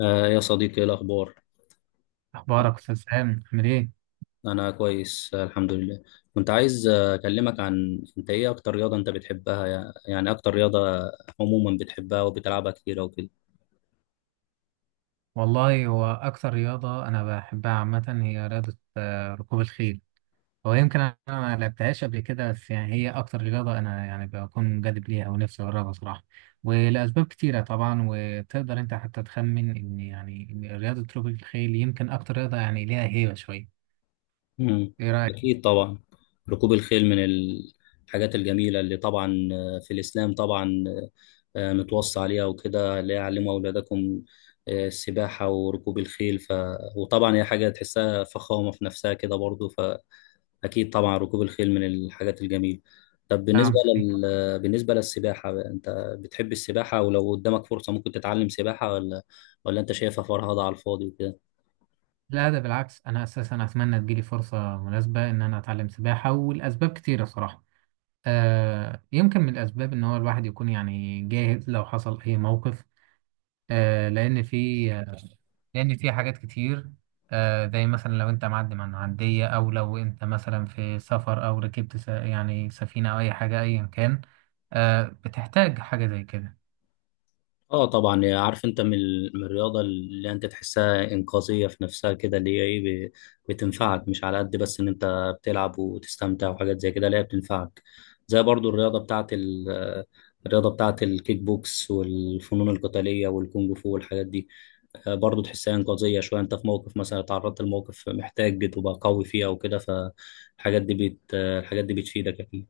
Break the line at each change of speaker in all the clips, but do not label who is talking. آه يا صديقي، ايه الاخبار؟
أخبارك أستاذ سام عامل إيه؟
انا كويس، الحمد لله. كنت عايز اكلمك عن انت ايه اكتر رياضه انت بتحبها، يعني اكتر رياضه عموما بتحبها وبتلعبها كتير وكده.
والله هو أكثر رياضة أنا بحبها عامة هي رياضة ركوب الخيل. هو يمكن أنا ما لعبتهاش قبل كده، بس يعني هي أكثر رياضة أنا يعني بكون منجذب ليها ونفسي أجربها صراحة. ولأسباب كتيرة طبعا، وتقدر أنت حتى تخمن إن يعني إن رياضة ركوب الخيل يمكن أكثر رياضة يعني ليها هيبة شوية.
امم
إيه رأيك؟
اكيد طبعا. ركوب الخيل من الحاجات الجميله اللي طبعا في الاسلام، طبعا متوصى عليها وكده، اللي هي علموا اولادكم السباحه وركوب الخيل، وطبعا هي حاجه تحسها فخامه في نفسها كده برضو. أكيد طبعا ركوب الخيل من الحاجات الجميلة. طب بالنسبة
نعم، صحيح.
لل... بالنسبة للسباحة بقى، أنت بتحب السباحة؟ ولو قدامك فرصة ممكن تتعلم سباحة، ولا أنت شايفها فرهضة على الفاضي وكده؟
لا، ده بالعكس، أنا أساسا أتمنى تجيلي فرصة مناسبة إن أنا أتعلم سباحة، والأسباب كتيرة صراحة. يمكن من الأسباب إن هو الواحد يكون يعني جاهز لو حصل أي موقف. آه، لأن في آه، لأن في حاجات كتير. زي مثلا لو أنت معدي من عندية، أو لو أنت مثلا في سفر، أو ركبت يعني سفينة أو أي حاجة أيا كان، بتحتاج حاجة زي كده.
اه طبعا. عارف انت من الرياضه اللي انت تحسها انقاذيه في نفسها كده، اللي هي ايه، بتنفعك، مش على قد بس ان انت بتلعب وتستمتع وحاجات زي كده، لا هي بتنفعك زي برضو الرياضه بتاعت الكيك بوكس والفنون القتاليه والكونج فو والحاجات دي. برضو تحسها انقاذيه شويه، انت في موقف مثلا اتعرضت لموقف محتاج تبقى قوي فيه او كده، فالحاجات دي الحاجات دي بتفيدك اكيد.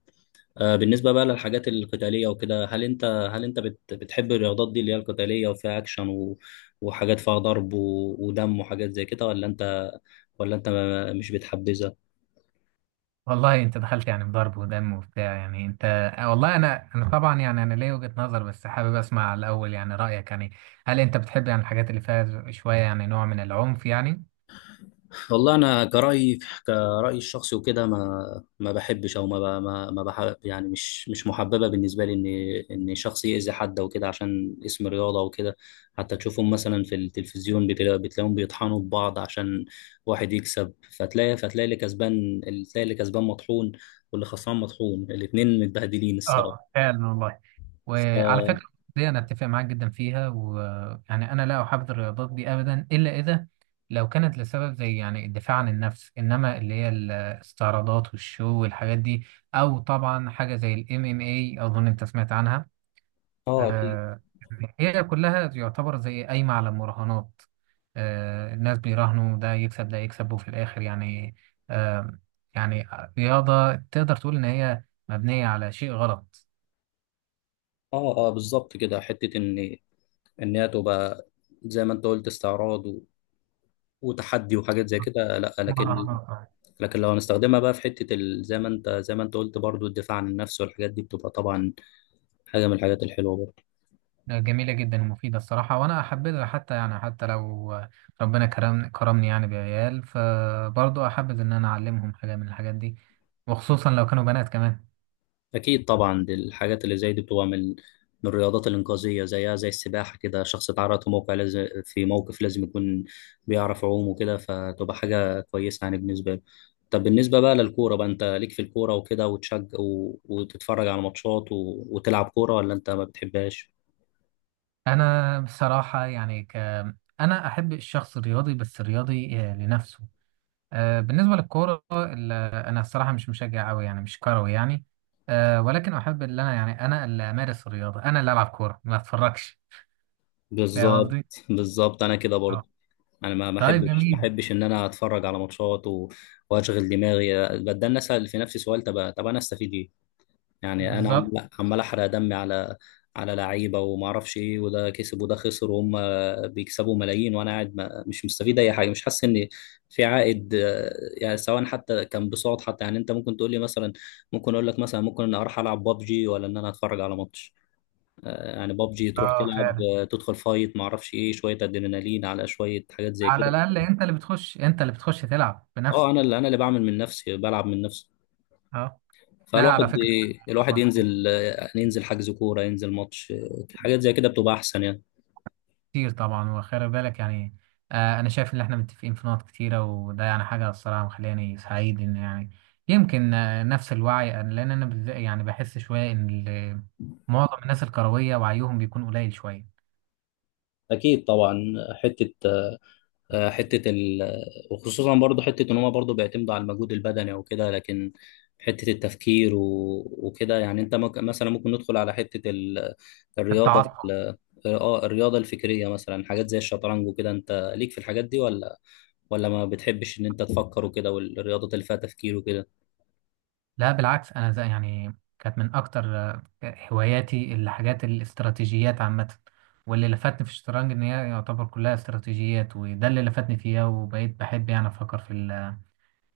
بالنسبة بقى للحاجات القتالية وكده، هل انت بتحب الرياضات دي اللي هي القتالية، وفيها اكشن، وحاجات فيها ضرب، ودم وحاجات زي كده، ولا انت مش بتحبذها؟
والله أنت دخلت يعني بضرب ودم وبتاع يعني أنت. والله أنا طبعا يعني أنا ليا وجهة نظر، بس حابب أسمع الأول يعني رأيك يعني. هل أنت بتحب يعني الحاجات اللي فيها شوية يعني نوع من العنف يعني؟
والله انا كرأيي، الشخصي وكده، ما بحبش او ما ب- ما ما بحب يعني، مش محببه بالنسبه لي ان شخص يأذي حد وكده عشان اسم رياضه وكده. حتى تشوفهم مثلا في التلفزيون بتلاقيهم بيطحنوا ببعض عشان واحد يكسب، فتلاقي اللي كسبان، تلاقي اللي كسبان مطحون، واللي خسران مطحون، الاتنين متبهدلين
اه،
الصراحه.
فعلا والله. وعلى فكرة
ف-
دي أنا أتفق معاك جدا فيها، ويعني أنا لا أحب الرياضات دي أبدا، إلا إذا لو كانت لسبب زي يعني الدفاع عن النفس، إنما اللي هي الاستعراضات والشو والحاجات دي، أو طبعا حاجة زي ال MMA، أظن أنت سمعت عنها.
اه اكيد.
آه، هي كلها يعتبر زي قايمة على المراهنات. الناس بيراهنوا ده يكسب ده يكسب، وفي الآخر يعني آه، يعني رياضة تقدر تقول إن هي مبنية على شيء غلط.
اه، اه بالظبط كده، حته ان هي تبقى زي ما انت قلت استعراض وتحدي وحاجات زي كده، لا، لكن
مراهنات.
لكن لو هنستخدمها بقى في زي ما انت قلت برضو، الدفاع عن النفس والحاجات دي بتبقى طبعا حاجة من الحاجات الحلوة برضو.
جميلة جدا ومفيدة الصراحة، وأنا أحبذها حتى يعني حتى لو ربنا كرم كرمني يعني بعيال، فبرضه أحبذ إن أنا أعلمهم حاجة من الحاجات دي، وخصوصا لو كانوا بنات كمان.
اكيد طبعا، دي الحاجات اللي زي دي بتبقى من الرياضات الإنقاذية، زيها زي السباحة كده، شخص اتعرض في موقع لازم، في موقف لازم يكون بيعرف يعوم وكده، فتبقى حاجة كويسة يعني بالنسبة له. طب بالنسبة بقى للكورة بقى، انت ليك في الكورة وكده وتشجع وتتفرج على ماتشات وتلعب كورة، ولا انت ما بتحبهاش؟
أنا بصراحة يعني أنا أحب الشخص الرياضي، بس الرياضي لنفسه. بالنسبة للكورة أنا الصراحة مش مشجع أوي، يعني مش كروي يعني. ولكن أحب إن أنا يعني أنا اللي أمارس الرياضة، أنا اللي ألعب كورة ما أتفرجش. فاهم
بالظبط.
قصدي؟
بالظبط انا كده
آه.
برضو، انا ما ما
طيب
احبش ما
جميل.
احبش ان انا اتفرج على ماتشات واشغل دماغي بتدنى، اسال في نفسي سؤال، طب انا استفيد ايه؟ يعني انا
بالظبط.
عمال احرق دمي على لعيبه وما اعرفش ايه، وده كسب وده خسر، وهم بيكسبوا ملايين، وانا قاعد ما... مش مستفيد اي حاجه، مش حاسس ان في عائد. يعني سواء حتى كان بصوت، حتى يعني انت ممكن تقول لي مثلا، ممكن اقول لك مثلا ممكن ان اروح العب بابجي ولا ان انا اتفرج على ماتش. يعني بابجي تروح
اه،
تلعب،
فعلا.
تدخل فايت ما اعرفش ايه، شويه ادرينالين على شويه حاجات زي
على
كده.
الاقل انت اللي بتخش تلعب
اه،
بنفسك.
انا اللي بعمل من نفسي، بلعب من نفسي.
اه. لا، على
فالواحد
فكره. انا
الواحد
مبسوط
ينزل حجز كوره، ينزل ماتش، حاجات زي كده بتبقى احسن يعني.
كتير طبعا، وخلي بالك يعني. انا شايف ان احنا متفقين في نقط كتيره، وده يعني حاجه الصراحه مخلاني سعيد ان يعني يمكن نفس الوعي لان انا بالذات يعني بحس شويه ان معظم الناس الكرويه وعيهم بيكون قليل شويه.
اكيد طبعا، حته حته ال... وخصوصا برضو حته ان هما برضو بيعتمدوا على المجهود البدني او كده، لكن حته التفكير وكده، يعني انت ممكن مثلا، ممكن ندخل على الرياضه
التعصب.
ال... اه الرياضه الفكريه مثلا، حاجات زي الشطرنج وكده. انت ليك في الحاجات دي، ولا ما بتحبش ان انت تفكر وكده، والرياضات اللي فيها تفكير وكده؟
لا، بالعكس، انا زي يعني كانت من اكتر هواياتي الحاجات الاستراتيجيات عامه. واللي لفتني في الشطرنج ان هي يعتبر كلها استراتيجيات، وده اللي لفتني فيها، وبقيت بحب يعني افكر في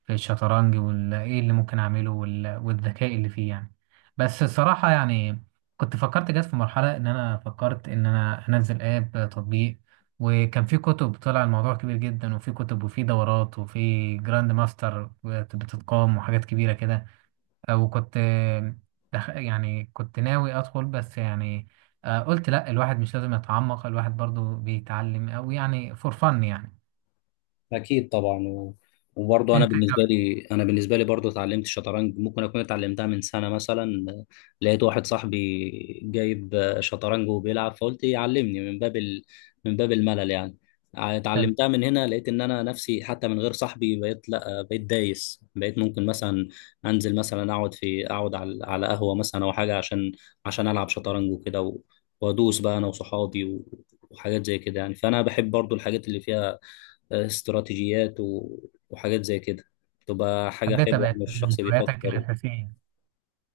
في الشطرنج وايه اللي ممكن اعمله والذكاء اللي فيه يعني. بس الصراحه يعني كنت فكرت جت في مرحله ان انا فكرت ان انا انزل اب تطبيق. وكان في كتب، طلع الموضوع كبير جدا، وفي كتب وفي دورات وفي جراند ماستر بتتقام وحاجات كبيره كده. وكنت يعني كنت ناوي ادخل، بس يعني قلت لا الواحد مش لازم يتعمق، الواحد برضو بيتعلم او يعني فور فن يعني.
اكيد طبعا، وبرضه انا
انت
بالنسبه
إيه
لي انا بالنسبه لي برضه اتعلمت الشطرنج. ممكن اكون اتعلمتها من سنه مثلا، لقيت واحد صاحبي جايب شطرنج وبيلعب، فقلت يعلمني من باب الملل يعني،
رأيك؟
اتعلمتها من هنا. لقيت ان انا نفسي حتى من غير صاحبي بقيت، لا، بقيت دايس، بقيت ممكن مثلا انزل مثلا، اقعد على قهوه مثلا او حاجه، عشان العب شطرنج وكده، وادوس بقى انا وصحابي وحاجات زي كده يعني. فانا بحب برضو الحاجات اللي فيها استراتيجيات وحاجات زي كده، تبقى حاجة
حبيت
حلوة
ابقى
يعني، الشخص
هواياتك
بيفكر.
الاساسيه.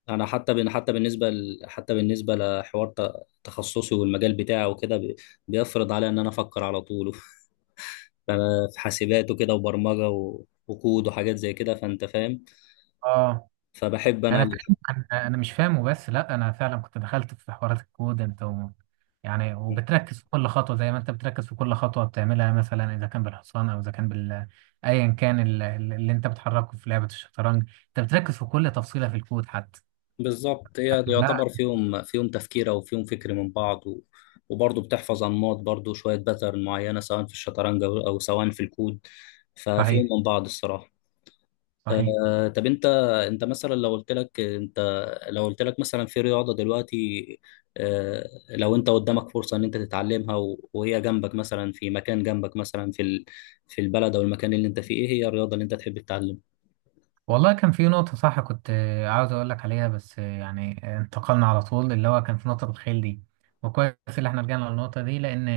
أنا حتى حتى حتى بالنسبة لحوار تخصصي والمجال بتاعه وكده، بيفرض عليا إن أنا أفكر على طول فأنا في حاسبات وكده وبرمجة وكود وحاجات زي كده، فأنت فاهم.
اه،
فبحب أنا
انا فاهم. انا مش فاهمه، بس لا انا فعلا كنت دخلت في حوارات الكود انت و... يعني وبتركز في كل خطوه زي ما انت بتركز في كل خطوه بتعملها، مثلا اذا كان بالحصان او اذا كان بال، ايا كان اللي انت بتحركه في لعبه الشطرنج، انت بتركز في كل تفصيله في الكود حتى.
بالظبط، هي
لا.
يعتبر فيهم تفكير أو فيهم فكر من بعض، وبرضه بتحفظ أنماط برضه، شوية باترن معينة، سواء في الشطرنج أو سواء في الكود، ففيهم
صحيح.
من بعض الصراحة.
صحيح.
طب انت مثلا لو قلت لك مثلا في رياضة دلوقتي، لو انت قدامك فرصة ان انت تتعلمها وهي جنبك مثلا في مكان جنبك مثلا في البلد او المكان اللي انت فيه، ايه هي الرياضة اللي انت تحب تتعلمها؟
والله كان في نقطة صح، كنت عاوز أقول لك عليها، بس يعني انتقلنا على طول، اللي هو كان في نقطة الخيل دي، وكويس اللي احنا رجعنا للنقطة دي، لأن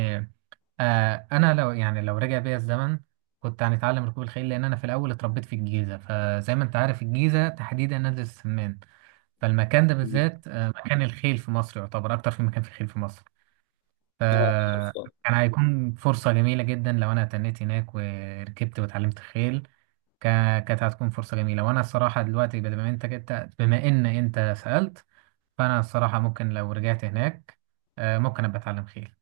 أنا لو يعني لو رجع بيا الزمن كنت هنتعلم ركوب الخيل، لأن أنا في الأول اتربيت في الجيزة، فزي ما أنت عارف الجيزة تحديدا نادي السمان، فالمكان ده
مم.
بالذات مكان الخيل في مصر، يعتبر أكتر في مكان في الخيل في مصر.
آه،
فكان
عارفها.
هيكون فرصة جميلة جدا لو أنا تنيت هناك وركبت واتعلمت خيل. كانت هتكون فرصة جميلة، وأنا الصراحة دلوقتي بما إنك أنت كنت بما إن أنت سألت، فأنا الصراحة ممكن لو رجعت هناك ممكن أبقى أتعلم خيل.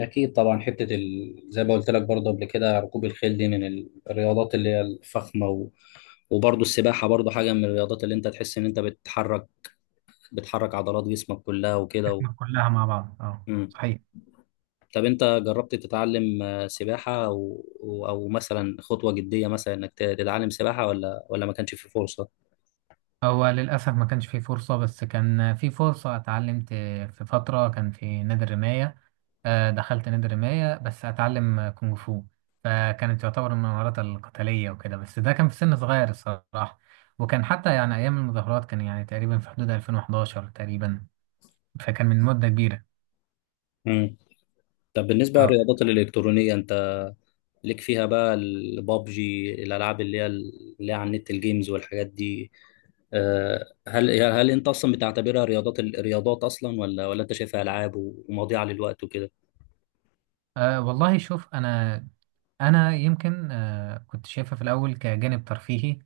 أكيد طبعا، زي ما قلت لك برضه قبل كده، ركوب الخيل دي من الرياضات اللي هي الفخمة، وبرضه السباحة برضه حاجة من الرياضات اللي انت تحس ان انت بتحرك عضلات جسمك كلها وكده
إحنا كلها مع بعض، أه
مم.
صحيح.
طب انت جربت تتعلم سباحة، او او أو مثلا خطوة جدية، مثلا انك تتعلم سباحة، ولا ما كانش في فرصة؟
هو للأسف ما كانش فيه فرصة، بس كان في فرصة اتعلمت. في فترة كان في نادي الرماية، دخلت نادي الرماية بس أتعلم كونغ فو. فكانت تعتبر من المهارات القتالية وكده، بس ده كان في سن صغير الصراحة. وكان حتى يعني أيام المظاهرات، كان يعني تقريبا في حدود 2011 تقريبا، فكان من مدة كبيرة.
مم. طب بالنسبة
اه.
للرياضات الإلكترونية، انت ليك فيها بقى، البابجي، الألعاب اللي هي على النت، الجيمز والحاجات دي، هل انت اصلا بتعتبرها رياضات، الرياضات اصلا، ولا انت شايفها ألعاب ومضيعة للوقت وكده؟
والله شوف انا انا يمكن كنت شايفها في الاول كجانب ترفيهي.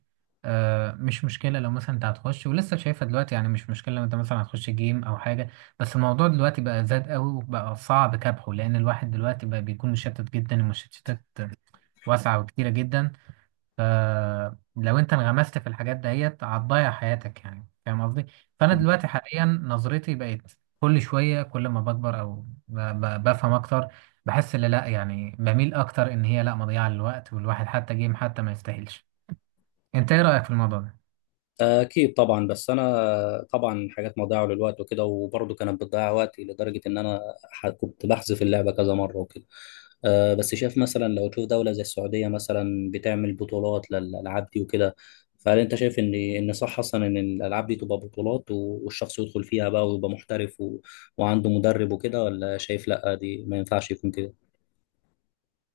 مش مشكلة لو مثلا انت هتخش ولسه شايفها دلوقتي، يعني مش مشكلة لو انت مثلا هتخش جيم او حاجة. بس الموضوع دلوقتي بقى زاد قوي، وبقى صعب كبحه، لان الواحد دلوقتي بقى بيكون مشتت جدا، المشتتات واسعة وكتيرة جدا. فلو انت انغمست في الحاجات ديت هتضيع حياتك، يعني فاهم قصدي. فانا دلوقتي حاليا نظرتي بقت كل شويه، كل ما بكبر او بفهم اكتر، بحس ان لا يعني بميل اكتر ان هي لا مضيعه للوقت، والواحد حتى جيم حتى ما يستاهلش. انت ايه رايك في الموضوع ده؟
أكيد طبعا، بس أنا طبعا حاجات مضيعة للوقت وكده، وبرضه كانت بتضيع وقتي لدرجة إن أنا كنت بحذف اللعبة كذا مرة وكده. أه بس شايف مثلا لو تشوف دولة زي السعودية مثلا بتعمل بطولات للألعاب دي وكده، فهل أنت شايف إن صح أصلا إن الألعاب دي تبقى بطولات، والشخص يدخل فيها بقى ويبقى محترف وعنده مدرب وكده، ولا شايف لأ دي ما ينفعش يكون كده؟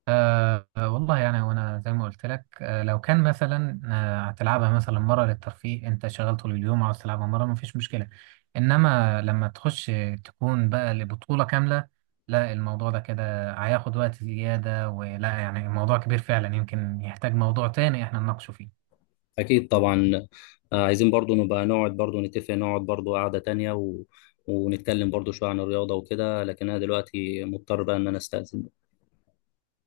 أه، والله يعني وانا زي ما قلت لك أه لو كان مثلا هتلعبها مثلا مره للترفيه، انت شغال طول اليوم عاوز تلعبها مره، مفيش مشكله. انما لما تخش تكون بقى لبطوله كامله، لا الموضوع ده كده هياخد وقت زياده، ولا يعني الموضوع كبير فعلا، يمكن يحتاج موضوع تاني احنا نناقشه فيه.
أكيد طبعا. عايزين برضو نبقى نقعد برضو نتفق، نقعد برضو قعدة تانية ونتكلم برضو شوية عن الرياضة وكده، لكن أنا دلوقتي مضطر بقى إن أنا أستأذن.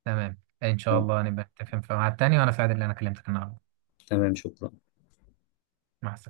تمام، ان شاء الله نبقى نتفق في ميعاد تاني، وانا سعيد ان انا كلمتك النهارده.
تمام شكرا
مع السلامه.